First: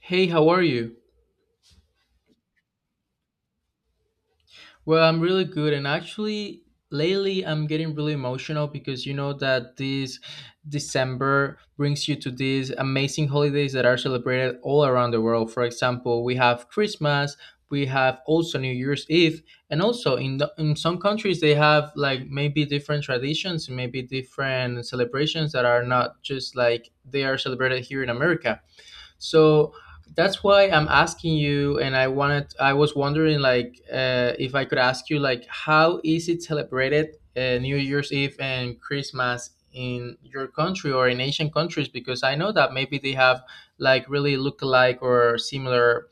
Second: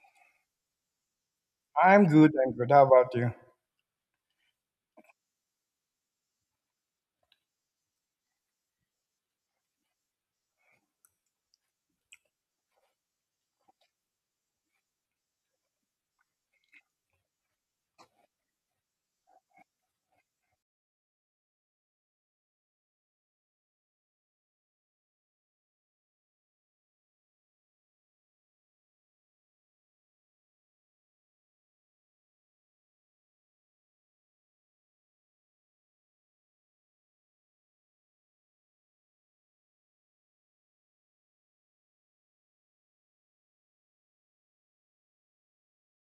Hey, how are you? I'm good. I'm good. How about you? Well, I'm really good, and actually, lately I'm getting really emotional because you know that this December brings you to these amazing holidays that are celebrated all around the world. For example, we have Christmas, we have also New Year's Eve, and also in some countries they have like maybe different traditions, maybe different celebrations that are not just like they are celebrated here in America. So that's why I'm asking you, and I was wondering, like, if I could ask you, like, how is it celebrated New Year's Eve and Christmas in your country or in Asian countries? Because I know that maybe they have like really look-alike or similar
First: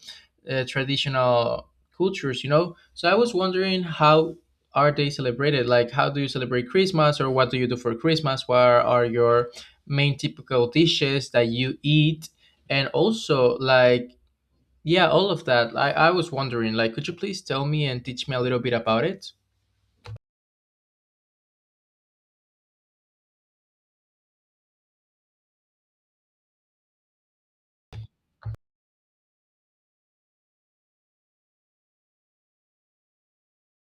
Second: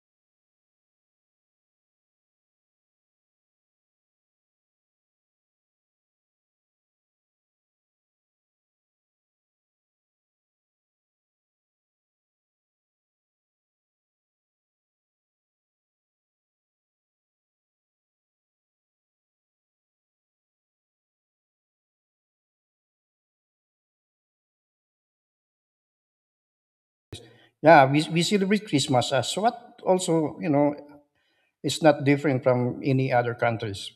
traditional cultures, you know. So I was wondering how are they celebrated? Like, how do you celebrate Christmas, or what do you do for Christmas? What are your main typical dishes that you eat and also, like, yeah, all of that. I was wondering, like, could you please tell me and teach me a little bit about it? Yeah, we celebrate Christmas as what also, it's not different from any other countries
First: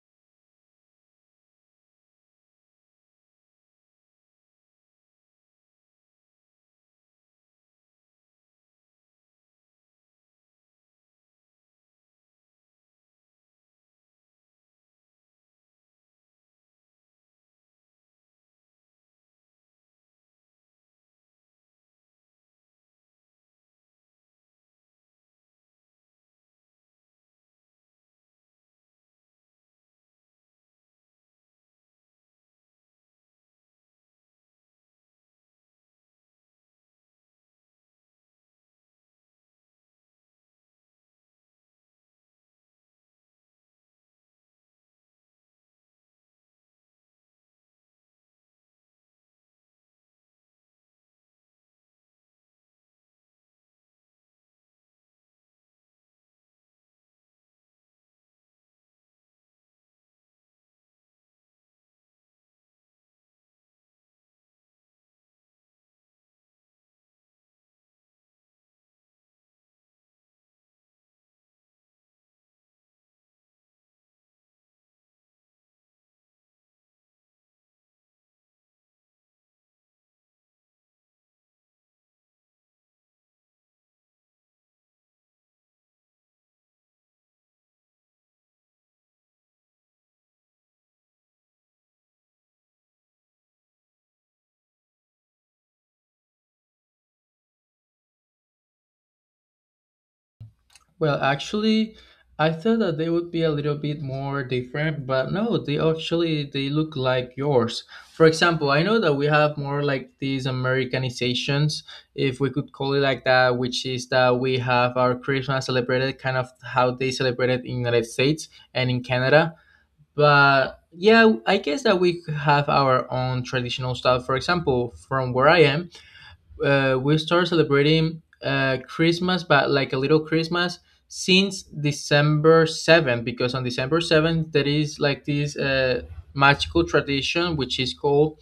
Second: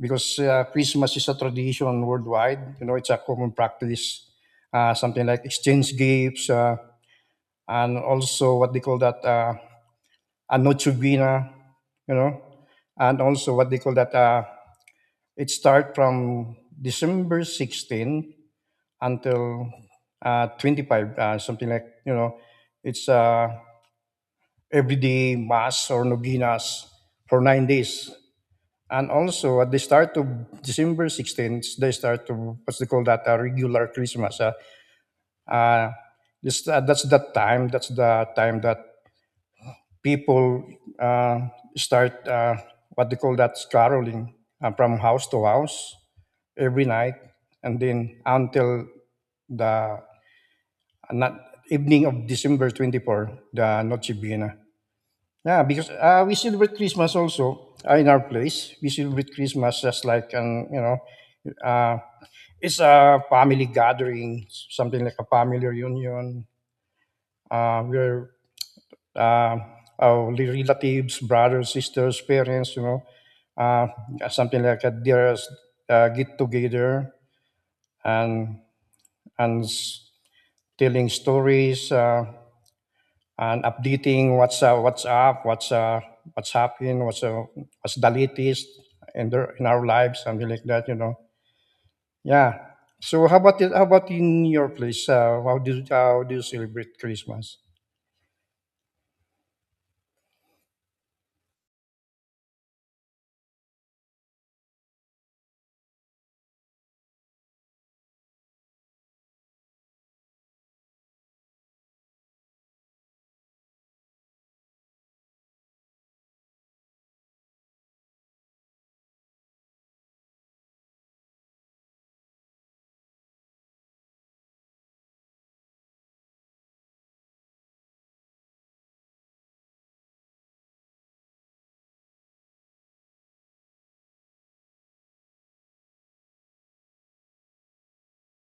because Christmas is a tradition worldwide. You know, it's a common practice, something like exchange gifts and also what they call that a Noche Buena, you know, and also what they call that it start from December 16th until 25, something like, it's everyday mass or novenas for 9 days. And also at the start of December 16th, they start to what's they call that a regular Christmas. Uh, that's the time. That's the time that people uh, start what they call that caroling from house to house every night, and then until the not, evening of December 24th, the Noche Buena. Yeah, because we celebrate Christmas also in our place. We celebrate Christmas just like an uh, it's a family gathering, something like a family reunion. Where uh, our relatives, brothers, sisters, parents, uh, something like a dearest get together and and s- telling stories. And updating what's up, what's happening, what's the latest in their, in our lives, something like that, you know. Yeah. So how about it, how about in your place? How do you celebrate Christmas? Well, actually, I thought that they would be a little bit more different, but no, they actually they look like yours. For example, I know that we have more like these Americanizations, if we could call it like that, which is that we have our Christmas celebrated kind of how they celebrate it in the United States and in Canada. But yeah, I guess that we could have our own traditional stuff. For example, from where I am, we start celebrating Christmas, but like a little Christmas since December 7th, because on December 7th, there is like this magical tradition which is called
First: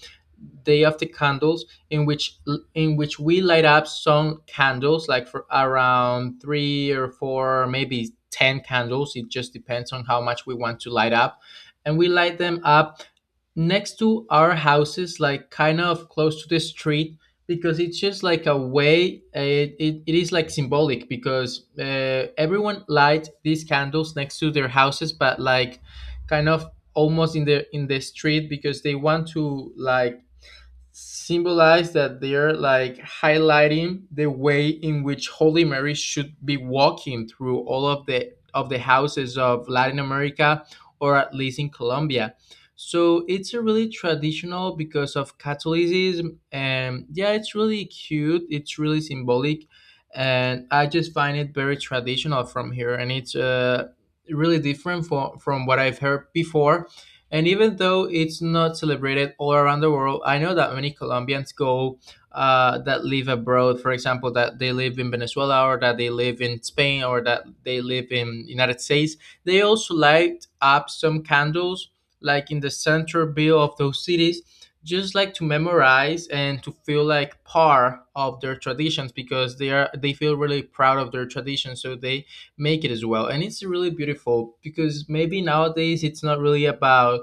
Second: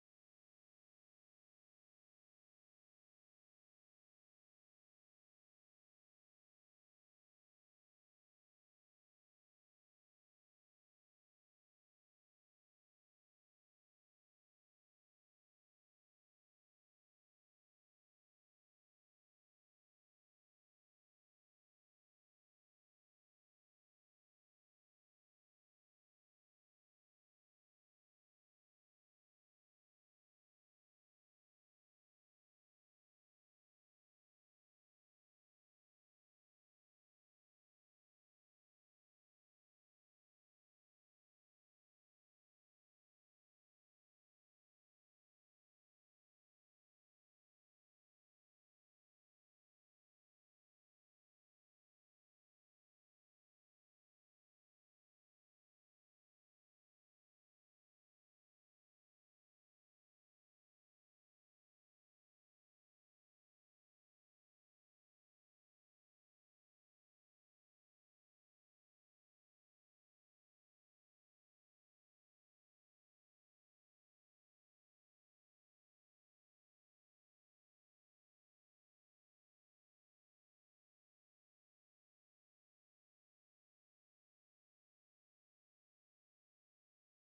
Day of the Candles, in which we light up some candles, like for around three or four, maybe ten candles. It just depends on how much we want to light up, and we light them up next to our houses, like kind of close to the street, because it's just like a way, it is like symbolic because everyone light these candles next to their houses but like kind of almost in the street because they want to like symbolize that they're like highlighting the way in which Holy Mary should be walking through all of the houses of Latin America, or at least in Colombia. So it's a really traditional because of Catholicism, and yeah, it's really cute, it's really symbolic, and I just find it very traditional from here, and it's really different from what I've heard before. And even though it's not celebrated all around the world, I know that many Colombians go, that live abroad. For example, that they live in Venezuela, or that they live in Spain, or that they live in United States. They also light up some candles, like in the center bill of those cities, just like to memorize and to feel like part of their traditions because they feel really proud of their traditions. So they make it as well, and it's really beautiful because maybe nowadays it's not really about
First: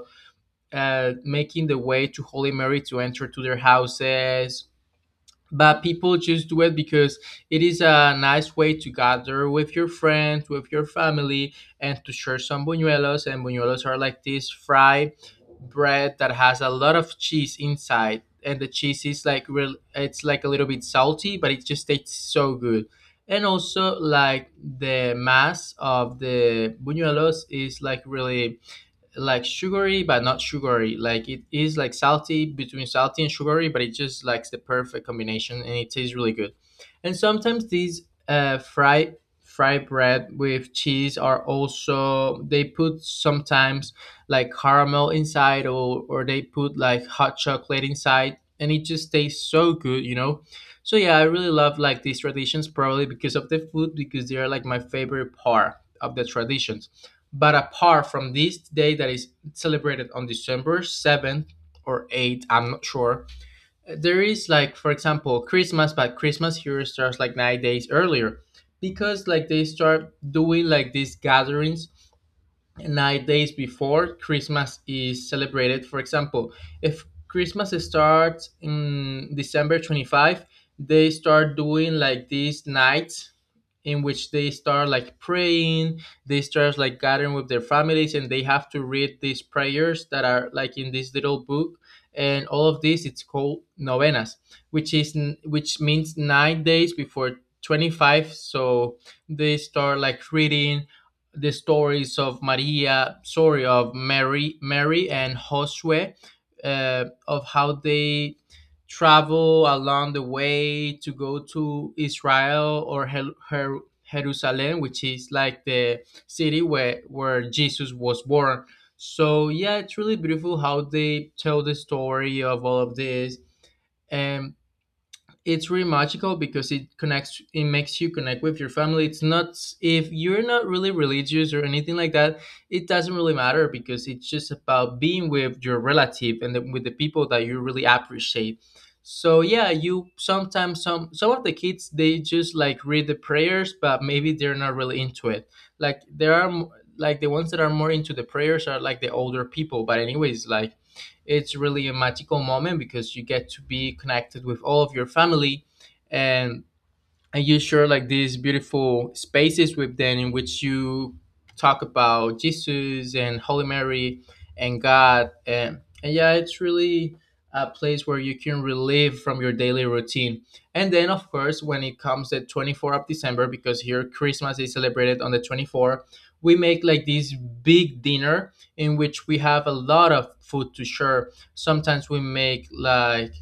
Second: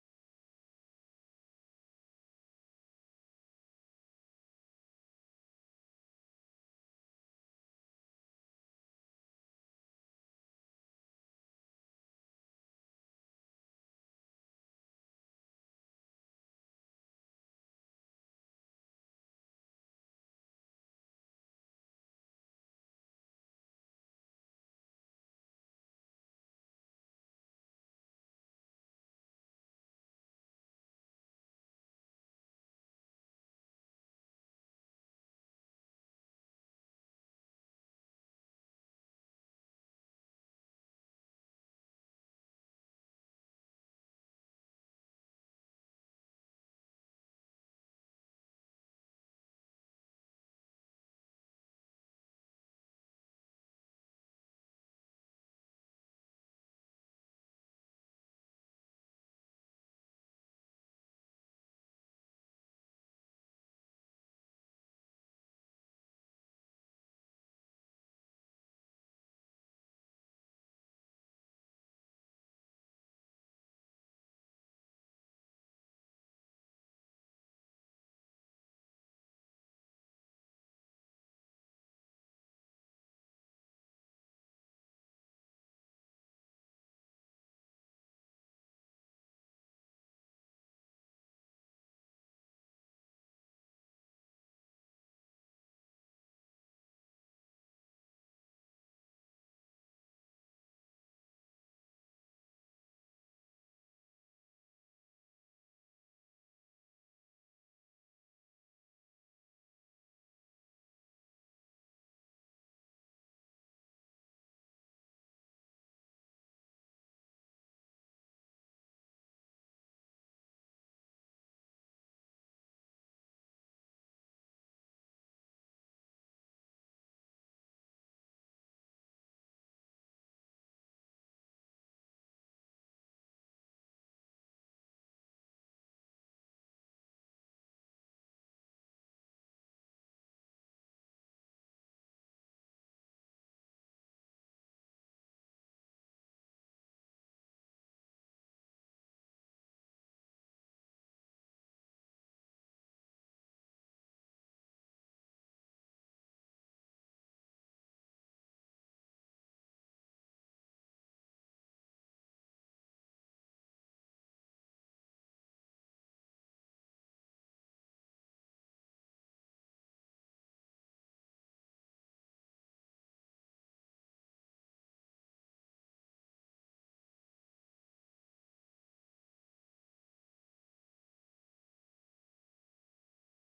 making the way to Holy Mary to enter to their houses. But people just do it because it is a nice way to gather with your friends, with your family, and to share some buñuelos. And buñuelos are like this fried bread that has a lot of cheese inside, and the cheese is like real. It's like a little bit salty, but it just tastes so good. And also, like the mass of the buñuelos is like really like sugary but not sugary, like it is like salty, between salty and sugary, but it just likes the perfect combination and it tastes really good. And sometimes these uh fried fried bread with cheese are also, they put sometimes like caramel inside, or they put like hot chocolate inside, and it just tastes so good, you know. So yeah, I really love like these traditions, probably because of the food, because they are like my favorite part of the traditions. But apart from this day that is celebrated on December 7th or 8th, I'm not sure. There is like, for example, Christmas, but Christmas here starts like 9 days earlier because like they start doing like these gatherings 9 days before Christmas is celebrated. For example, if Christmas starts in December 25, they start doing like these nights in which they start like praying, they start like gathering with their families, and they have to read these prayers that are like in this little book. And all of this it's called novenas, which means 9 days before 25. So they start like reading the stories of Maria, sorry, of Mary, Mary and Josue, of how they travel along the way to go to Israel or Jerusalem, which is like the city where Jesus was born. So yeah, it's really beautiful how they tell the story of all of this. And it's really magical because it makes you connect with your family. It's not, if you're not really religious or anything like that, it doesn't really matter, because it's just about being with your relative and with the people that you really appreciate. So yeah, you sometimes, some of the kids they just like read the prayers, but maybe they're not really into it. like there are m- like the ones that are more into the prayers are like the older people, but anyways, like, it's really a magical moment because you get to be connected with all of your family, and you share like these beautiful spaces with them in which you talk about Jesus and Holy Mary and God, and yeah, it's really a place where you can relieve from your daily routine. And then of course when it comes the 24th of December, because here Christmas is celebrated on the 24th, we make like this big dinner in which we have a lot of food to share. Sometimes we make like,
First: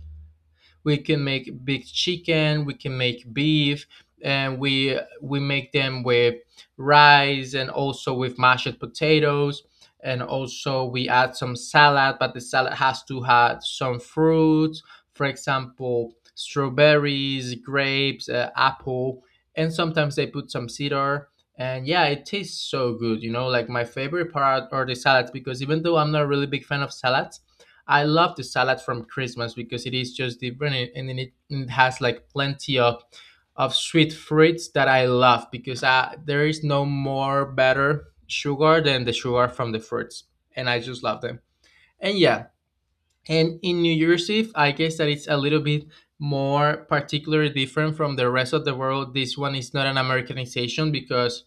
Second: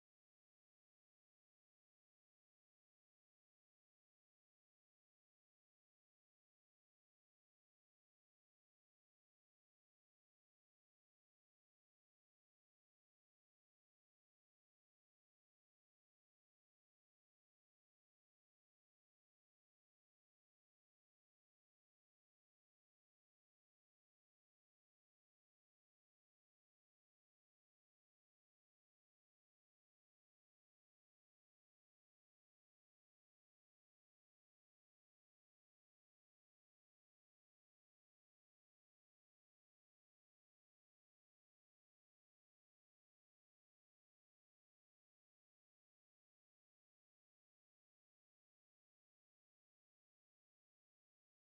we can make big chicken, we can make beef, and we make them with rice and also with mashed potatoes, and also we add some salad, but the salad has to have some fruits. For example, strawberries, grapes, apple, and sometimes they put some cedar. And yeah, it tastes so good, you know. Like my favorite part are the salads, because even though I'm not a really big fan of salads, I love the salad from Christmas, because it is just different. And it has like plenty of sweet fruits that I love, because there is no more better sugar than the sugar from the fruits, and I just love them. And yeah, and in New Year's Eve, I guess that it's a little bit more particularly different from the rest of the world. This one is not an Americanization because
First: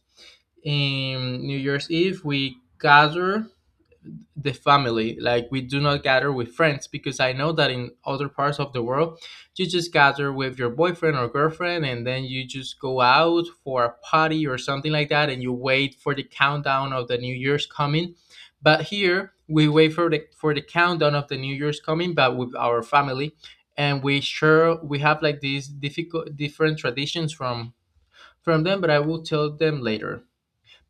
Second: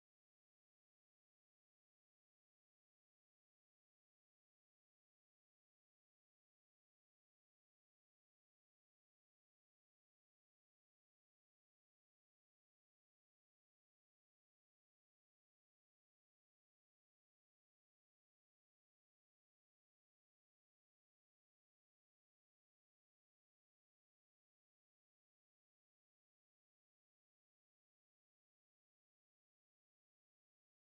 in New Year's Eve we gather the family. Like, we do not gather with friends, because I know that in other parts of the world you just gather with your boyfriend or girlfriend, and then you just go out for a party or something like that, and you wait for the countdown of the new year's coming. But here we wait for the countdown of the new year's coming, but with our family. And we sure we have like these difficult different traditions from them but I will tell them later.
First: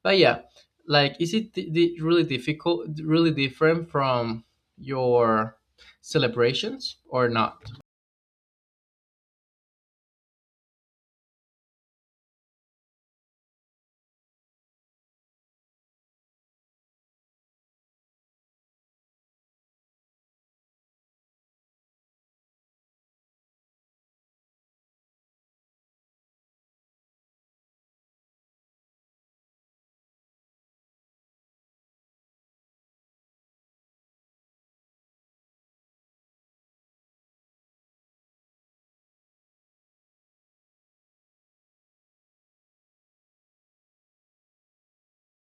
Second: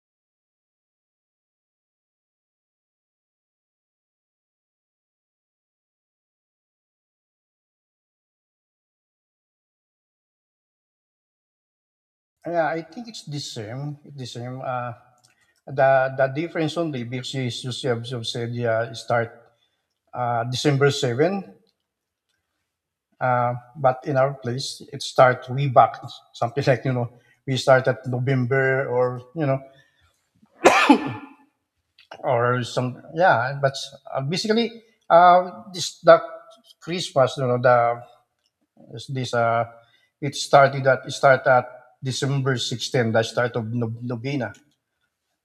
But yeah, like is it really difficult, really different from your celebrations or not? Yeah, I think it's the same. It's the same. The difference only because you said you have said, yeah, it start December 7th. Uh, but in our place, it start way back, something like you know, we start at November or you know, or some yeah but basically this the Christmas you know the is this it started at December 16th, the start of novena,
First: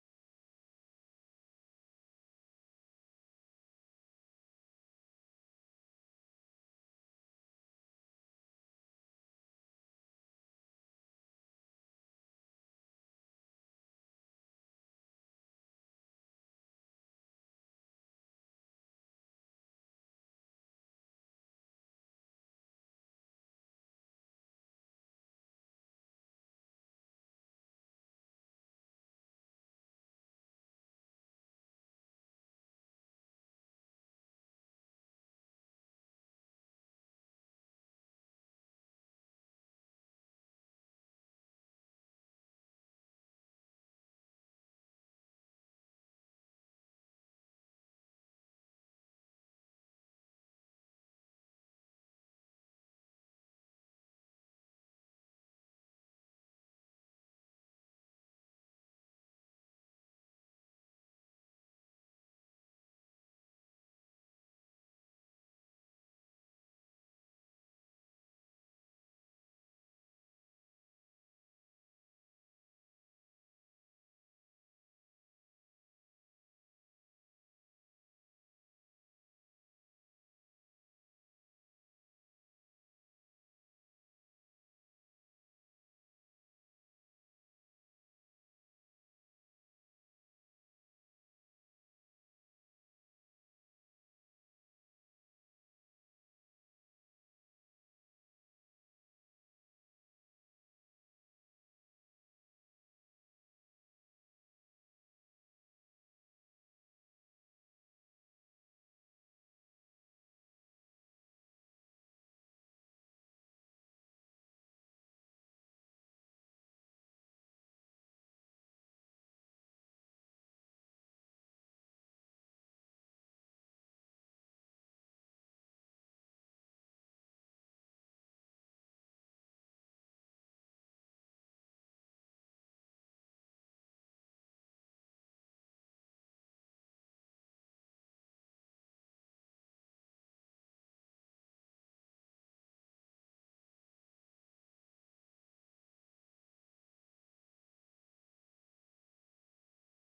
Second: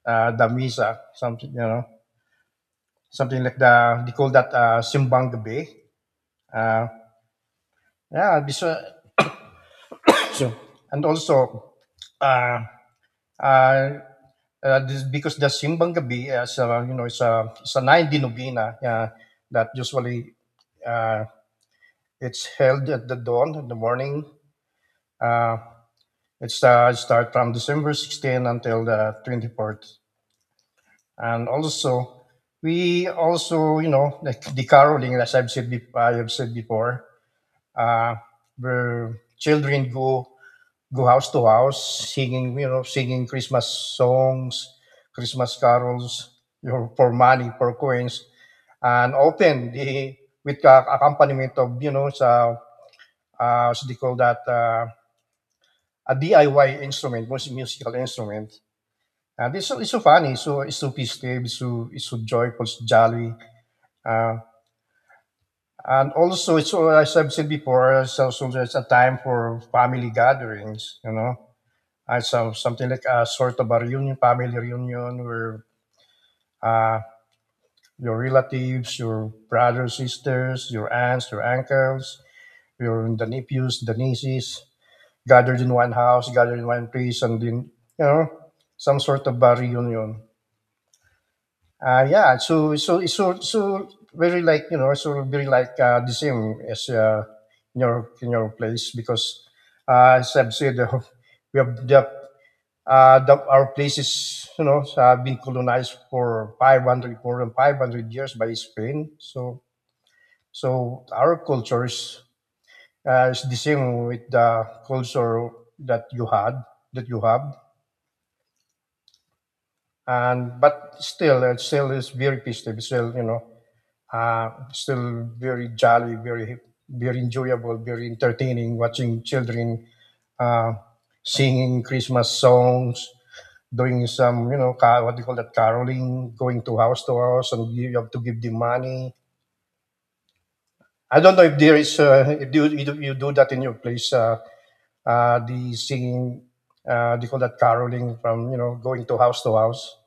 the misa something you know, something like the they call that simbang gabi. Uh yeah this, so And also, uh uh, this, because the simbang gabi is, you know, it's a 9 day novena, yeah, that usually uh It's held at the dawn in the morning. Uh, it's start from December 16th until the 24th. And also, we also, you know, like the caroling, as I've said, I have said before, uh, where children go house to house singing, you know, singing Christmas songs, Christmas carols, you know, for money, for coins, and often the with the accompaniment of, you know, so what do you call that? A DIY instrument, musical instrument. And it's so funny, so it's so festive, it's so joyful, it's jolly. Uh, and also, it's so, as I've said before, it's a time for family gatherings, you know. And so something like a sort of a reunion, family reunion, where uh, your relatives, your brothers, sisters, your aunts, your uncles, your the nephews, the nieces, gathered in one house, gathered in one place, and then, you know, some sort of a reunion. Yeah, so very like you know, so very like the same as in your place because as I've said, we have the our place is you know have been colonized for 500 more than 500 years by Spain. So our culture is the same with the culture that you had that you have, and but still it still is very festive. Still you know still very jolly, very very enjoyable, very entertaining. Watching children uh, singing Christmas songs, doing some you know what do you call that caroling, going to house, and you have to give them money. I don't know if there is if you do that in your place. The singing, they call that caroling from you know going to house to house.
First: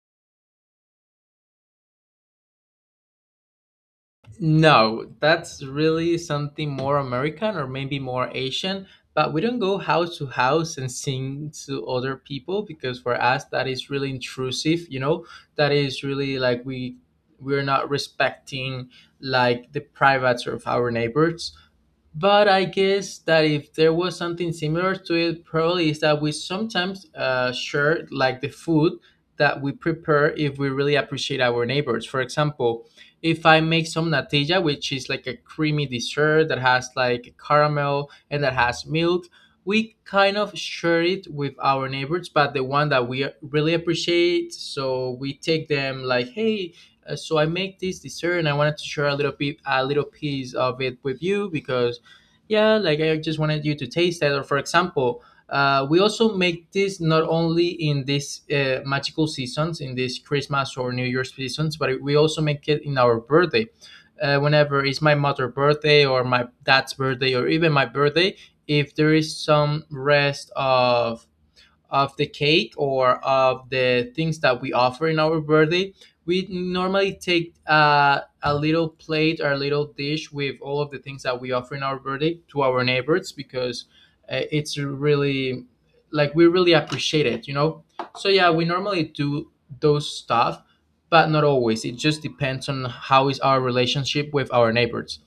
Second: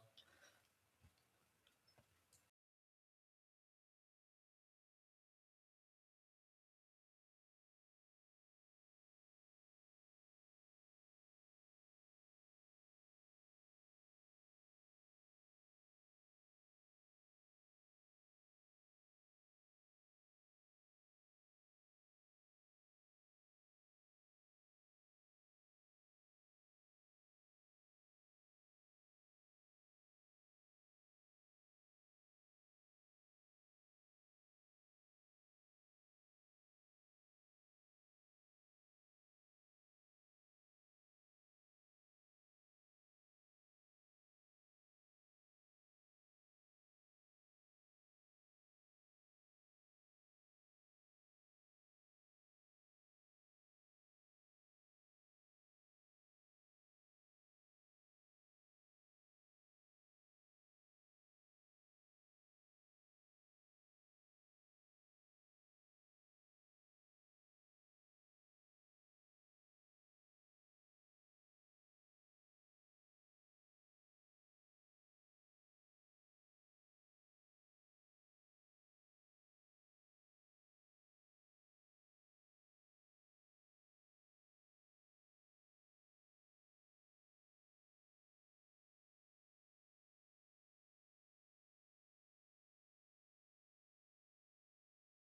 No, that's really something more American or maybe more Asian. But we don't go house to house and sing to other people because for us that is really intrusive. You know, that is really like we're not respecting like the privates of our neighbors. But I guess that if there was something similar to it, probably is that we sometimes share like the food that we prepare if we really appreciate our neighbors. For example, if I make some natilla, which is like a creamy dessert that has like caramel and that has milk, we kind of share it with our neighbors, but the one that we really appreciate. So we take them like, "Hey, so I make this dessert and I wanted to share a little bit, a little piece of it with you." Because yeah, like I just wanted you to taste that. Or for example, we also make this not only in these magical seasons, in these Christmas or New Year's seasons, but we also make it in our birthday. Whenever it's my mother's birthday or my dad's birthday or even my birthday, if there is some rest of the cake or of the things that we offer in our birthday, we normally take a little plate or a little dish with all of the things that we offer in our birthday to our neighbors, because it's really like we really appreciate it. So yeah, we normally do those stuff, but not always. It just depends on how is our relationship with our neighbors.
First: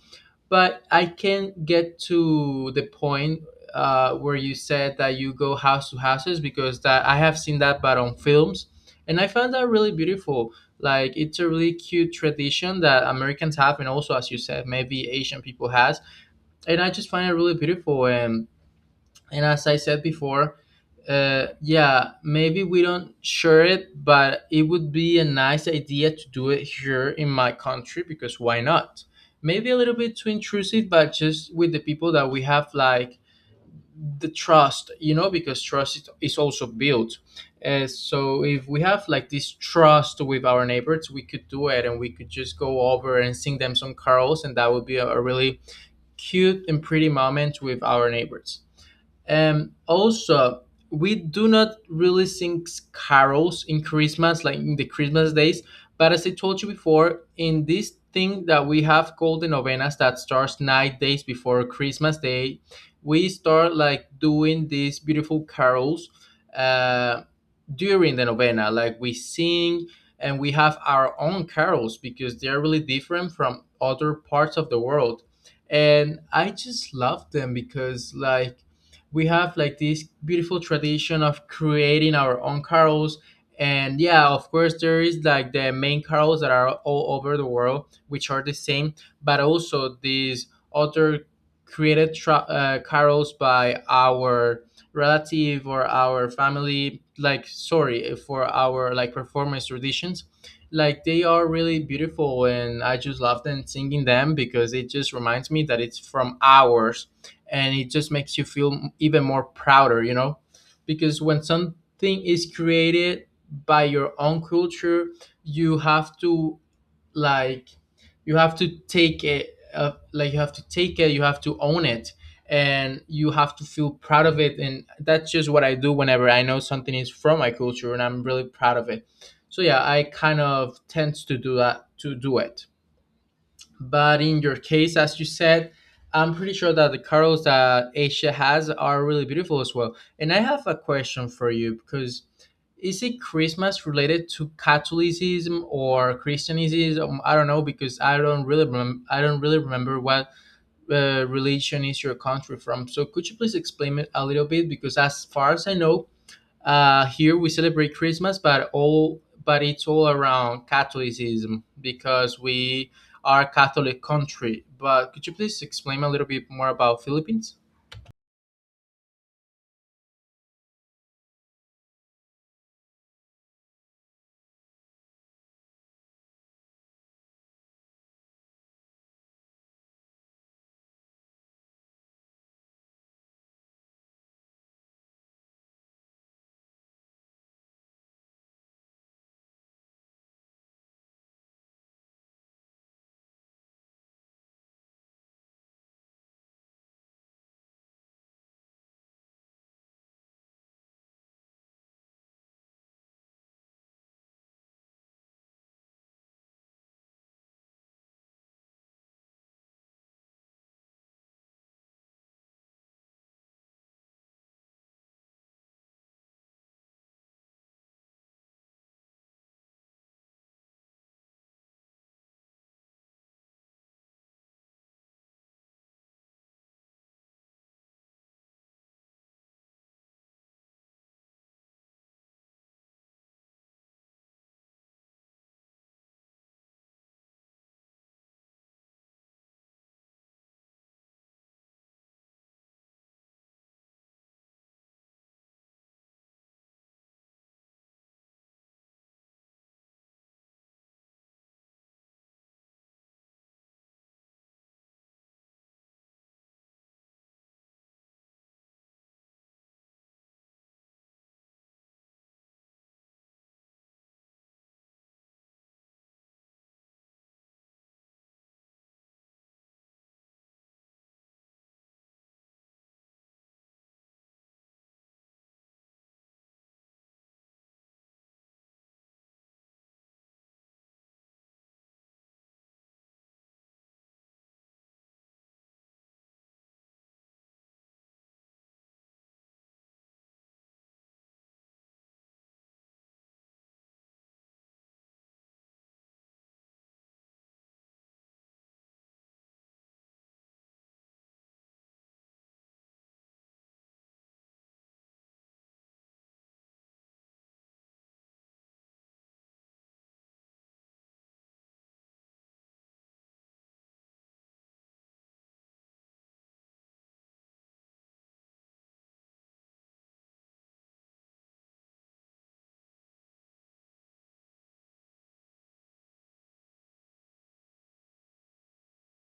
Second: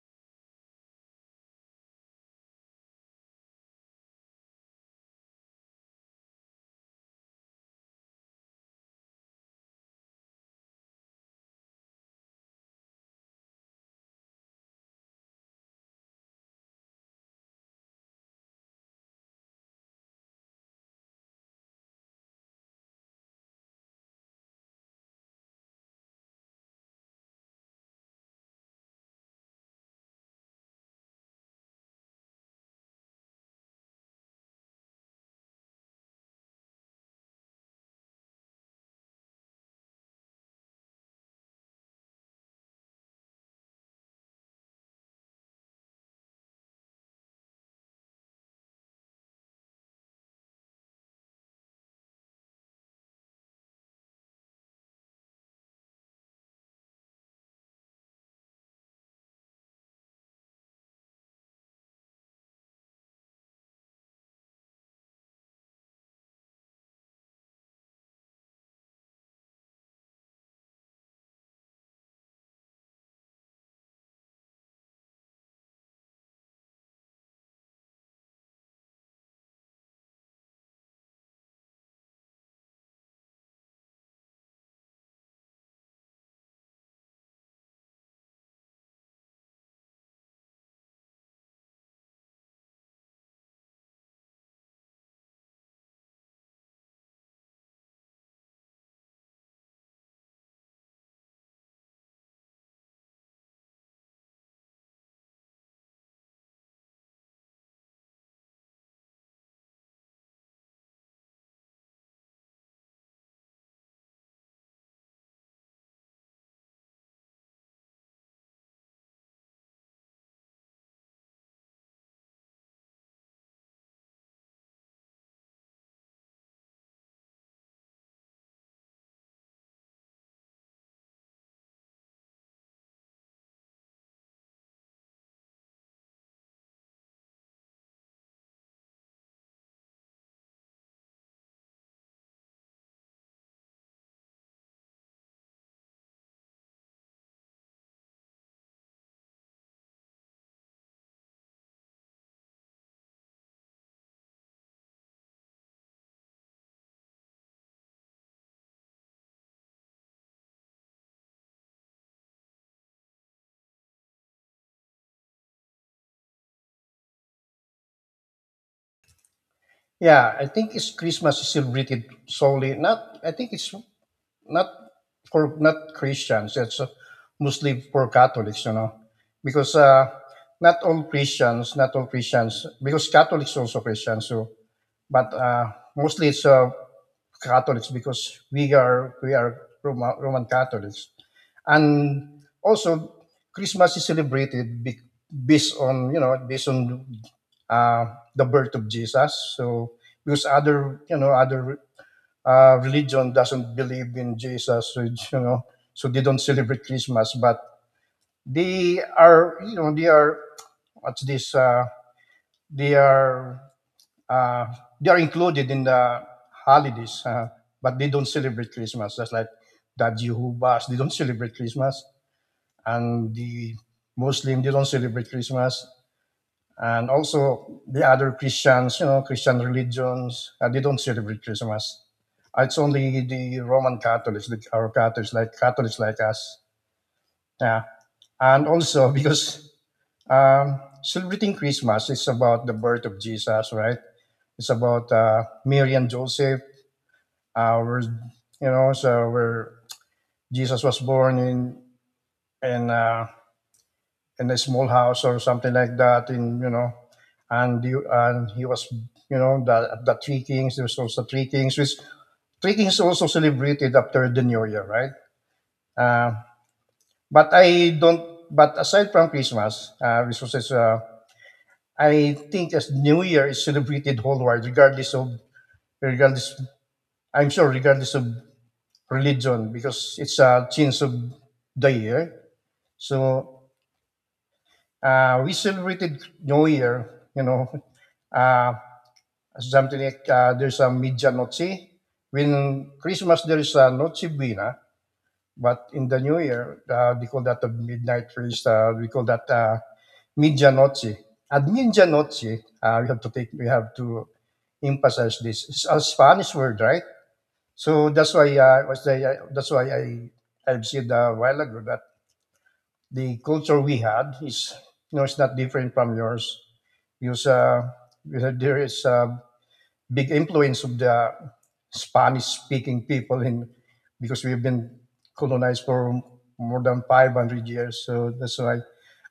But I can get to the point where you said that you go house to houses, because that I have seen that, but on films, and I found that really beautiful. Like it's a really cute tradition that Americans have, and also as you said, maybe Asian people has, and I just find it really beautiful. And as I said before, yeah, maybe we don't share it, but it would be a nice idea to do it here in my country, because why not? Maybe a little bit too intrusive, but just with the people that we have, like the trust, you know, because trust is also built. So if we have like this trust with our neighbors, we could do it and we could just go over and sing them some carols, and that would be a really cute and pretty moment with our neighbors. Also, we do not really sing carols in Christmas, like in the Christmas days. But as I told you before, in this thing that we have called the novenas that starts 9 days before Christmas Day, we start like doing these beautiful carols. Uh, During the novena. Like we sing, and we have our own carols because they're really different from other parts of the world. And I just love them because like we have like this beautiful tradition of creating our own carols. And yeah, of course there is like the main carols that are all over the world, which are the same, but also these other carols by our relative or our family, like, sorry, for our like performance traditions, like they are really beautiful and I just love them singing them because it just reminds me that it's from ours, and it just makes you feel even more prouder, you know, because when something is created by your own culture, you have to, like, you have to take it, you have to own it, and you have to feel proud of it. And that's just what I do whenever I know something is from my culture, and I'm really proud of it. So yeah, I kind of tend to do that, to do it. But in your case, as you said, I'm pretty sure that the corals that Asia has are really beautiful as well. And I have a question for you, because is it Christmas related to Catholicism or Christianism? I don't know because I don't really remember. I don't really remember what religion is your country from. So could you please explain it a little bit? Because as far as I know, here we celebrate Christmas, but it's all around Catholicism because we are a Catholic country. But could you please explain a little bit more about Philippines? Yeah, I think it's Christmas is celebrated solely. Not, I think it's not for not Christians, it's mostly for Catholics, you know, because not all Christians, because Catholics also Christians, so but mostly it's Catholics because we are Roman Catholics, and also Christmas is celebrated based on uh, the birth of Jesus. So because other you know other religion doesn't believe in Jesus, which, you know, so they don't celebrate Christmas. But they are, you know, they are what's this? They are uh, they are included in the holidays, but they don't celebrate Christmas. That's like the Jehovah's. They don't celebrate Christmas, and the Muslim they don't celebrate Christmas, and also the other Christians, you know, Christian religions, they don't celebrate Christmas. It's only the Roman Catholics, the, our Catholics like us. Yeah. And also because celebrating Christmas is about the birth of Jesus, right? It's about Mary and Joseph. Our, you know, so where Jesus was born in uh, in a small house or something like that in you know, and he was you know, the three kings, there was also three kings which three kings also celebrated after the New Year, right? Uh, but i don't but aside from Christmas, which was, I think, as new year is celebrated whole world, regardless of regardless I'm sure, regardless of religion, because it's a change of the year. So we celebrated new year, you know, uh, something like there's a Medianoche. When Christmas, there is a Noche Buena, but in the New Year, they call that the Midnight Feast. We call that Medianoche. At Medianoche, we have to emphasize this. It's a Spanish word, right? So that's why that's why I said a while ago that the culture we had is you know it's not different from yours. Because there is big influence of the Spanish speaking people in because we've been colonized for more than 500 years. So that's why.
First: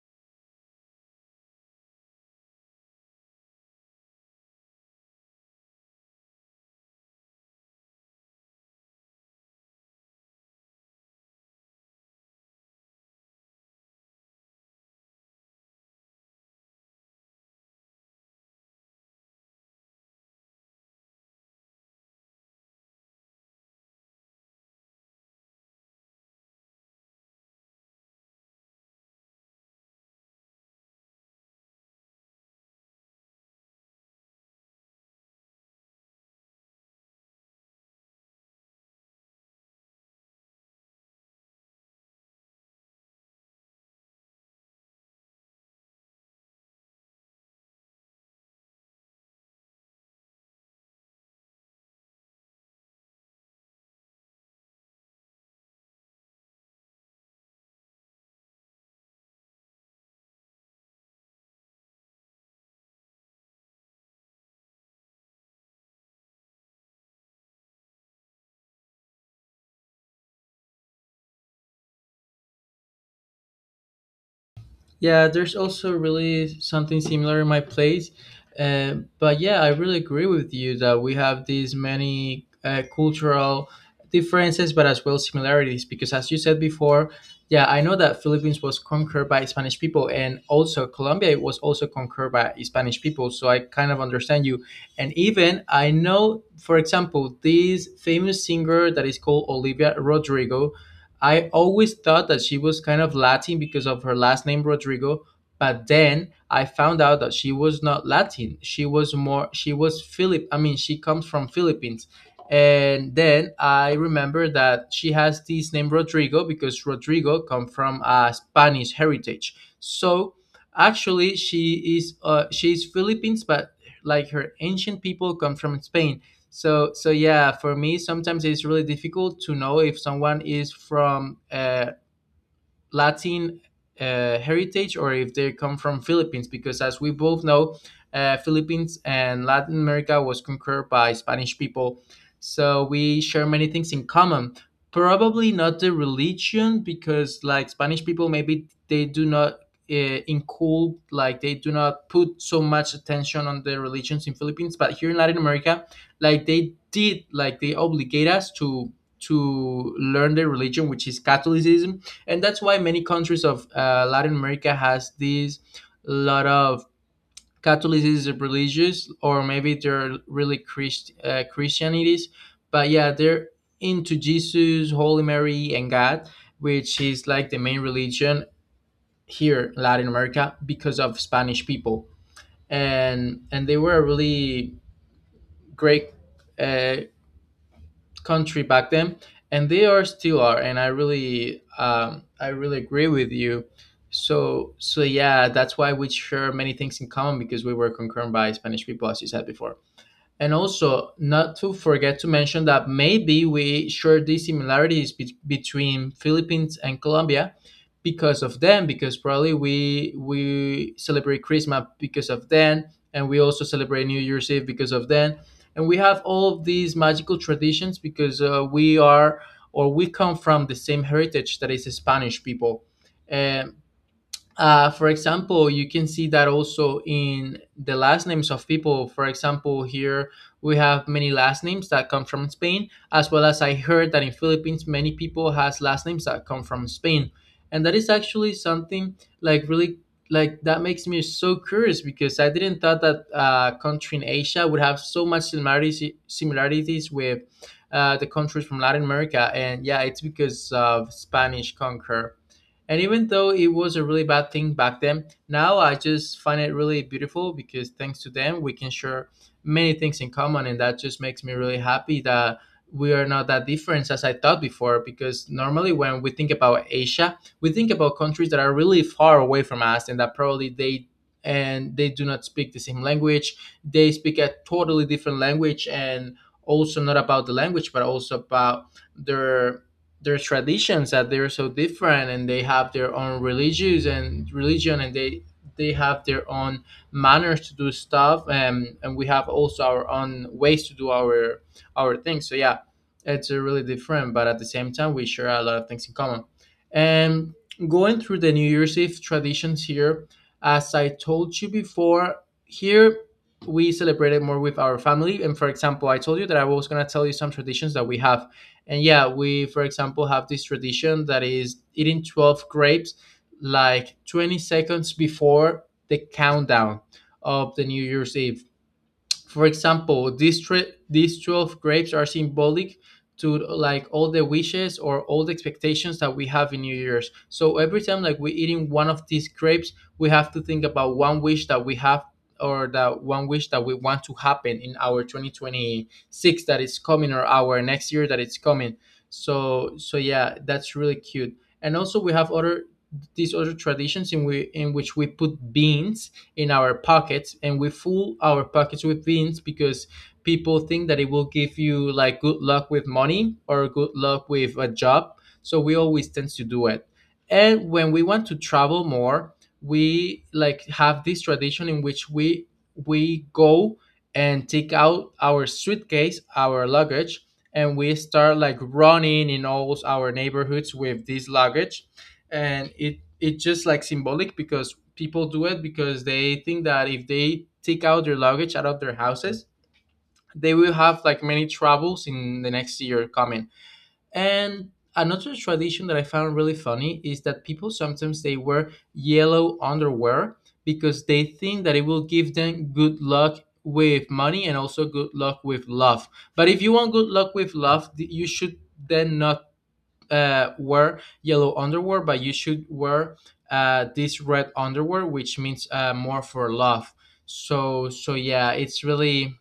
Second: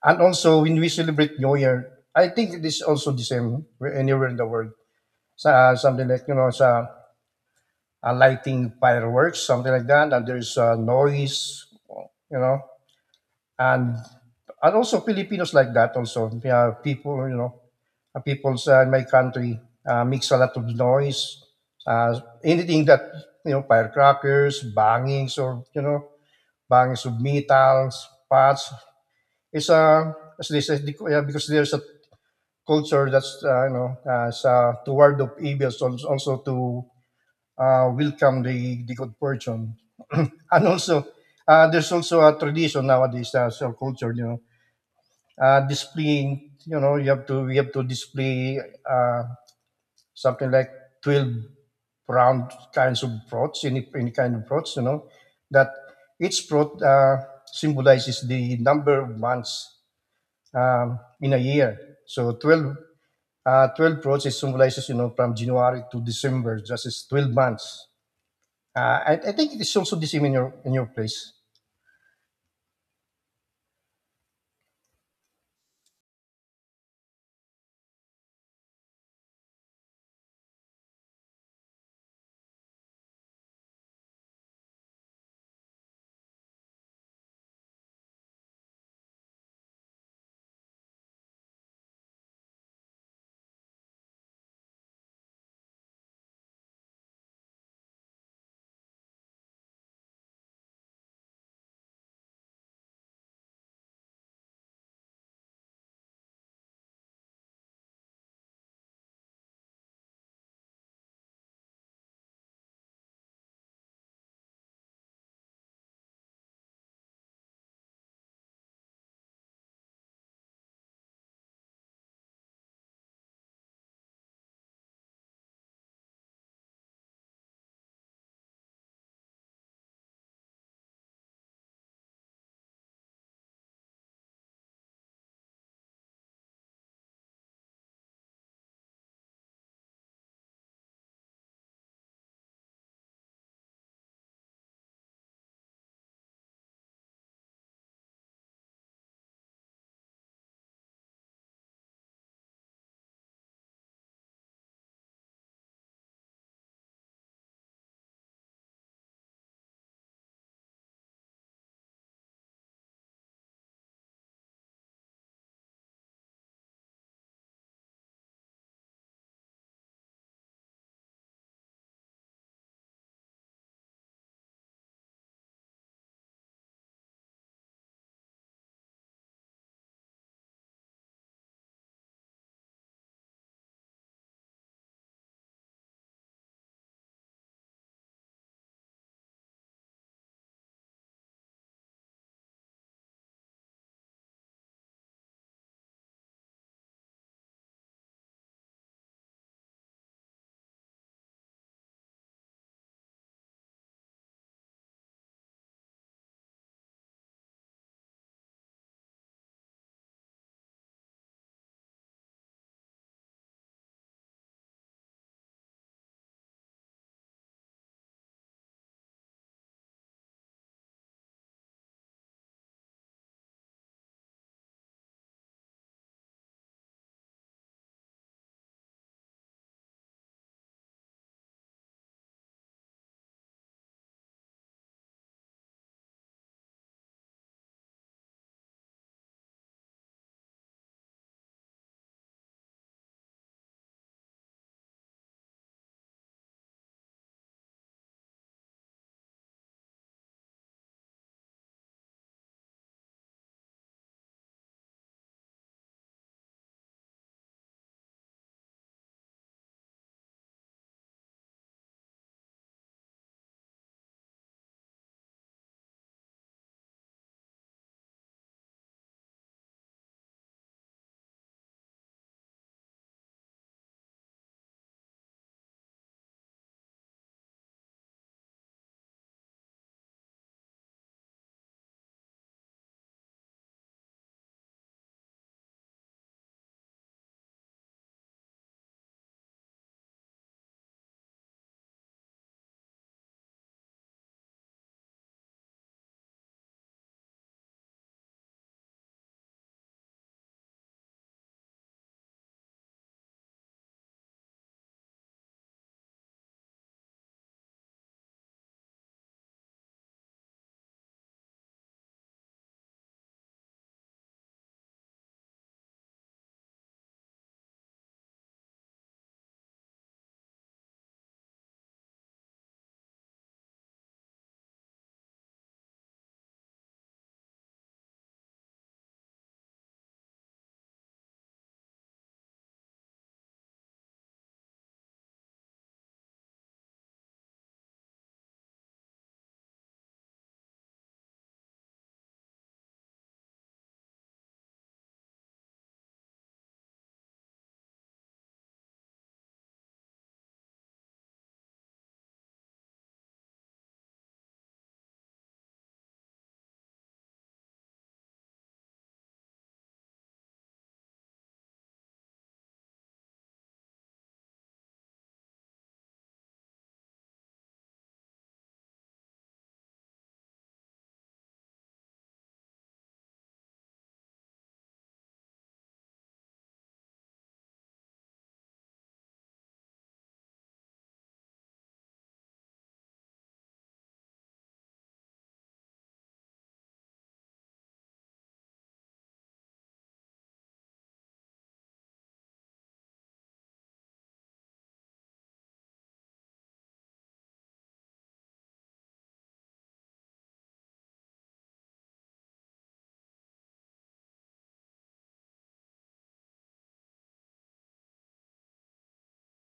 And also, when we celebrate New Year, I think it is also the same anywhere in the world. So, something like, you know, sa lighting fireworks, something like that. And there's noise, you know. and and also Filipinos like that also. We have people, you know, peoples in my country makes a lot of noise. Anything that you know, firecrackers, bangings, or you know, bangings of metals, parts. It's a as they say, yeah, because there's a culture that's you know it's, toward of evil, so also to welcome the good fortune, and also there's also a tradition nowadays, so culture, you know, displaying you know you have to we have to display uh, something like 12 round kinds of prods, any kind of prods you know, that each prod symbolizes the number of months in a year. So 12 prods is symbolizes you know from January to December, just as 12 months. I think it is also the same in your place. Yeah, there's also really something similar in my place. But yeah, I really agree with you that we have these many cultural differences, but as well similarities. Because as you said before, yeah, I know that Philippines was conquered by Spanish people, and also Colombia was also conquered by Spanish people. So I kind of understand you. And even I know, for example, this famous singer that is called Olivia Rodrigo. I always thought that she was kind of Latin because of her last name Rodrigo, but then I found out that she was not Latin. She was more she was Philip. I mean, she comes from Philippines. And then I remember that she has this name Rodrigo because Rodrigo come from a Spanish heritage. So actually, she is Philippines, but like her ancient people come from Spain. So yeah, for me sometimes it's really difficult to know if someone is from Latin heritage or if they come from Philippines, because as we both know, Philippines and Latin America was conquered by Spanish people, so we share many things in common. Probably not the religion, because like Spanish people, maybe they do not uh, include, like they do not put so much attention on the religions in Philippines. But here in Latin America, like they did, like they obligate us to learn their religion, which is Catholicism. And that's why many countries of Latin America has these lot of Catholicism religious, or maybe they're really Christianities, but yeah, they're into Jesus, Holy Mary, and God, which is like the main religion here, in Latin America, because of Spanish people. And they were a really great uh, country back then, and they are still are. And I really I really agree with you. So yeah, that's why we share many things in common, because we were conquered by Spanish people as you said before. And also, not to forget to mention that maybe we share these similarities between Philippines and Colombia because of them, because probably we celebrate Christmas because of them, and we also celebrate New Year's Eve because of them, and we have all of these magical traditions because we are or we come from the same heritage that is Spanish people. Um, for example, you can see that also in the last names of people. For example, here we have many last names that come from Spain, as well as I heard that in Philippines many people has last names that come from Spain, and that is actually something like really, like, that makes me so curious because I didn't thought that country in Asia would have so much similarities with the countries from Latin America. And yeah, it's because of Spanish conquer, and even though it was a really bad thing back then, now I just find it really beautiful because thanks to them, we can share many things in common. And that just makes me really happy that we are not that different as I thought before. Because normally, when we think about Asia, we think about countries that are really far away from us, and that probably they do not speak the same language. They speak a totally different language. And also not about the language, but also about their traditions, that they're so different, and they have their own religious and religion, and they have their own manners to do stuff. And we have also our own ways to do our things. So yeah, it's really different, but at the same time we share a lot of things in common. And going through the New Year's Eve traditions here, as I told you before, here we celebrated more with our family. And for example, I told you that I was going to tell you some traditions that we have. And yeah, we, for example, have this tradition that is eating 12 grapes like 20 seconds before the countdown of the New Year's Eve. For example, these 12 grapes are symbolic to like all the wishes or all the expectations that we have in New Year's. So every time, like, we're eating one of these grapes, we have to think about one wish that we have, or that one wish that we want to happen in our 2026 that is coming, or our next year that it's coming. So yeah, that's really cute. And also we have other, these other traditions in we in which we put beans in our pockets, and we fool our pockets with beans because people think that it will give you like good luck with money or good luck with a job, so we always tend to do it. And when we want to travel more, we like have this tradition in which we go and take out our suitcase, our luggage, and we start like running in all our neighborhoods with this luggage. And it's just like symbolic because people do it because they think that if they take out their luggage out of their houses, they will have like many troubles in the next year coming. And another tradition that I found really funny is that people sometimes they wear yellow underwear because they think that it will give them good luck with money and also good luck with love. But if you want good luck with love, you should then not wear yellow underwear, but you should wear this red underwear, which means more for love. So yeah, it's really,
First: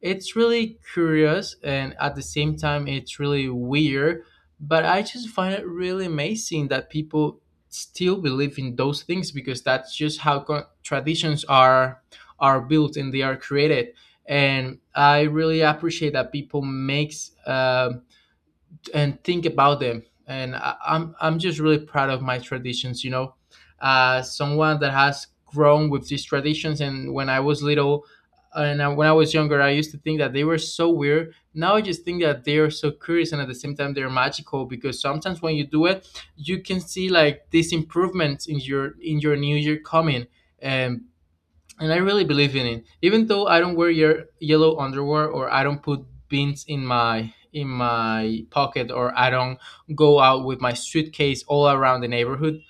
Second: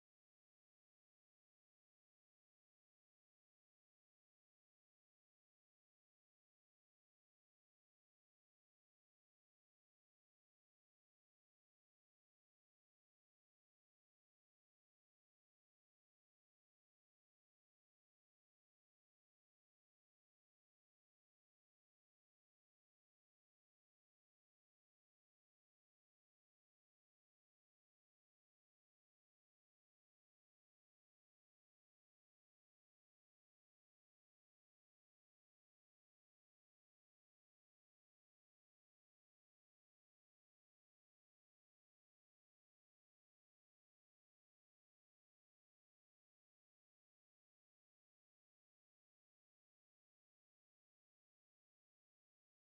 it's really curious, and at the same time, it's really weird. But I just find it really amazing that people still believe in those things because that's just how traditions are built and they are created. And I really appreciate that people makes and think about them. And I'm just really proud of my traditions. Someone that has grown with these traditions. And when I was little, and I, when I was younger, I used to think that they were so weird. Now I just think that they are so curious, and at the same time, they're magical because sometimes when you do it, you can see like these improvements in your new year coming. And and I really believe in it. Even though I don't wear your yellow underwear, or I don't put beans in my pocket, or I don't go out with my suitcase all around the neighborhood,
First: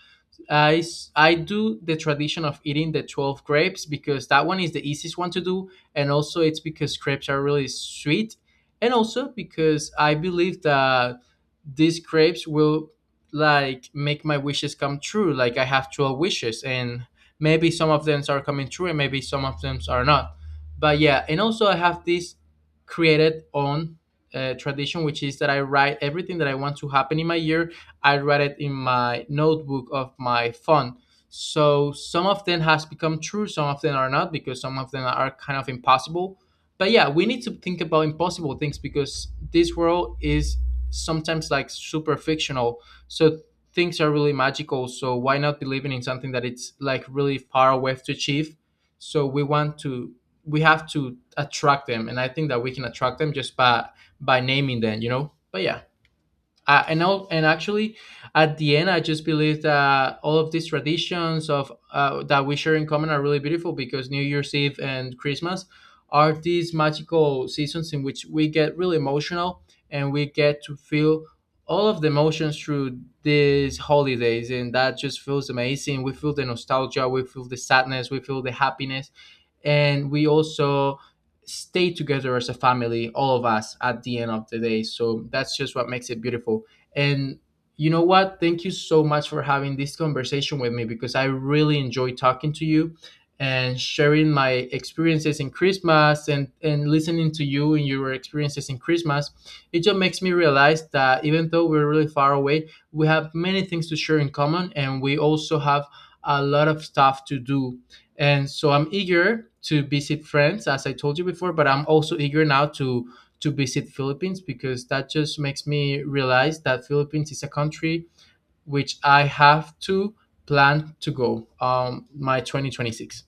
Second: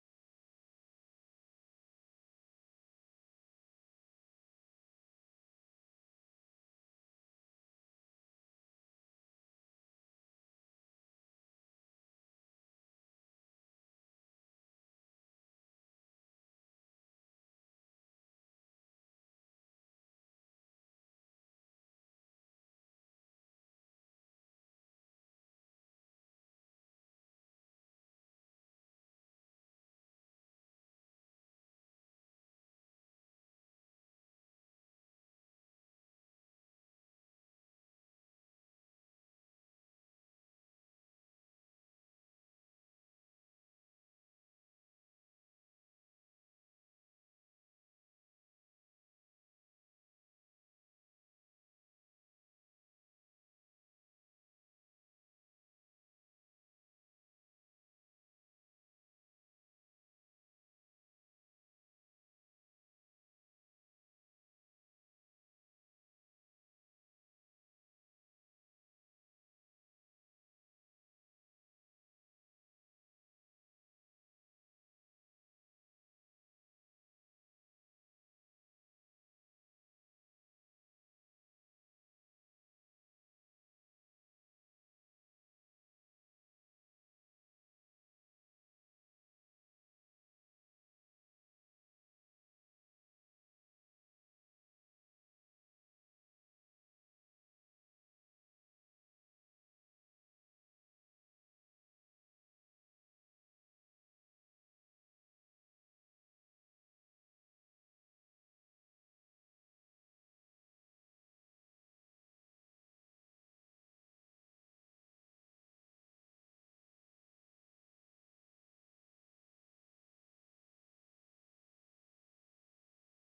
I do the tradition of eating the 12 grapes because that one is the easiest one to do, and also it's because grapes are really sweet, and also because I believe that these grapes will like make my wishes come true. Like I have 12 wishes, and maybe some of them are coming true and maybe some of them are not. But yeah, and also I have this created on tradition, which is that I write everything that I want to happen in my year. I read it in my notebook of my phone. So some of them has become true, some of them are not because some of them are kind of impossible. But yeah, we need to think about impossible things because this world is sometimes like super fictional. So things are really magical. So why not believing in something that it's like really far away to achieve? So we have to attract them, and I think that we can attract them just by naming them, you know? But yeah, and actually at the end, I just believe that all of these traditions of that we share in common are really beautiful because new year's eve and Christmas are these magical seasons in which we get really emotional, and we get to feel all of the emotions through these holidays, and that just feels amazing. We feel the nostalgia, we feel the sadness, we feel the happiness, and we also stay together as a family, all of us, at the end of the day. So that's just what makes it beautiful. And you know what, thank you so much for having this conversation with me because I really enjoy talking to you and sharing my experiences in Christmas, and listening to you and your experiences in Christmas. It just makes me realize that even though we're really far away, we have many things to share in common, and we also have a lot of stuff to do. And so I'm eager to visit France, as I told you before, but I'm also eager now to visit Philippines, because that just makes me realize that Philippines is a country which I have to plan to go my 2026.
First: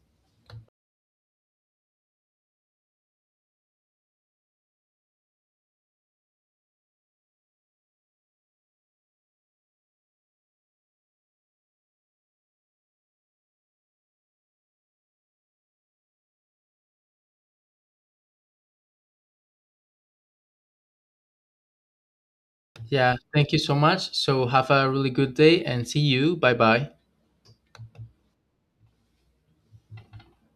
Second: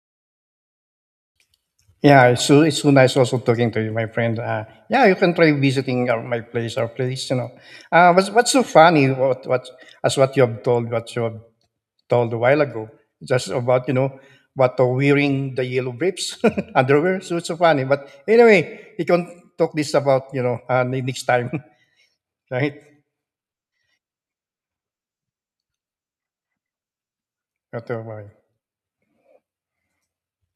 Yeah, it's so nice also talking to you, my friend. Yeah, you can try visiting my place, our place. You know, what's so funny? What what you have told a while ago, just about you know what wearing the yellow briefs underwear. So it's so funny. But anyway, you can talk this about you know next time, right? Yeah, thank you so much. So have a really good day, and see you. Bye bye. What,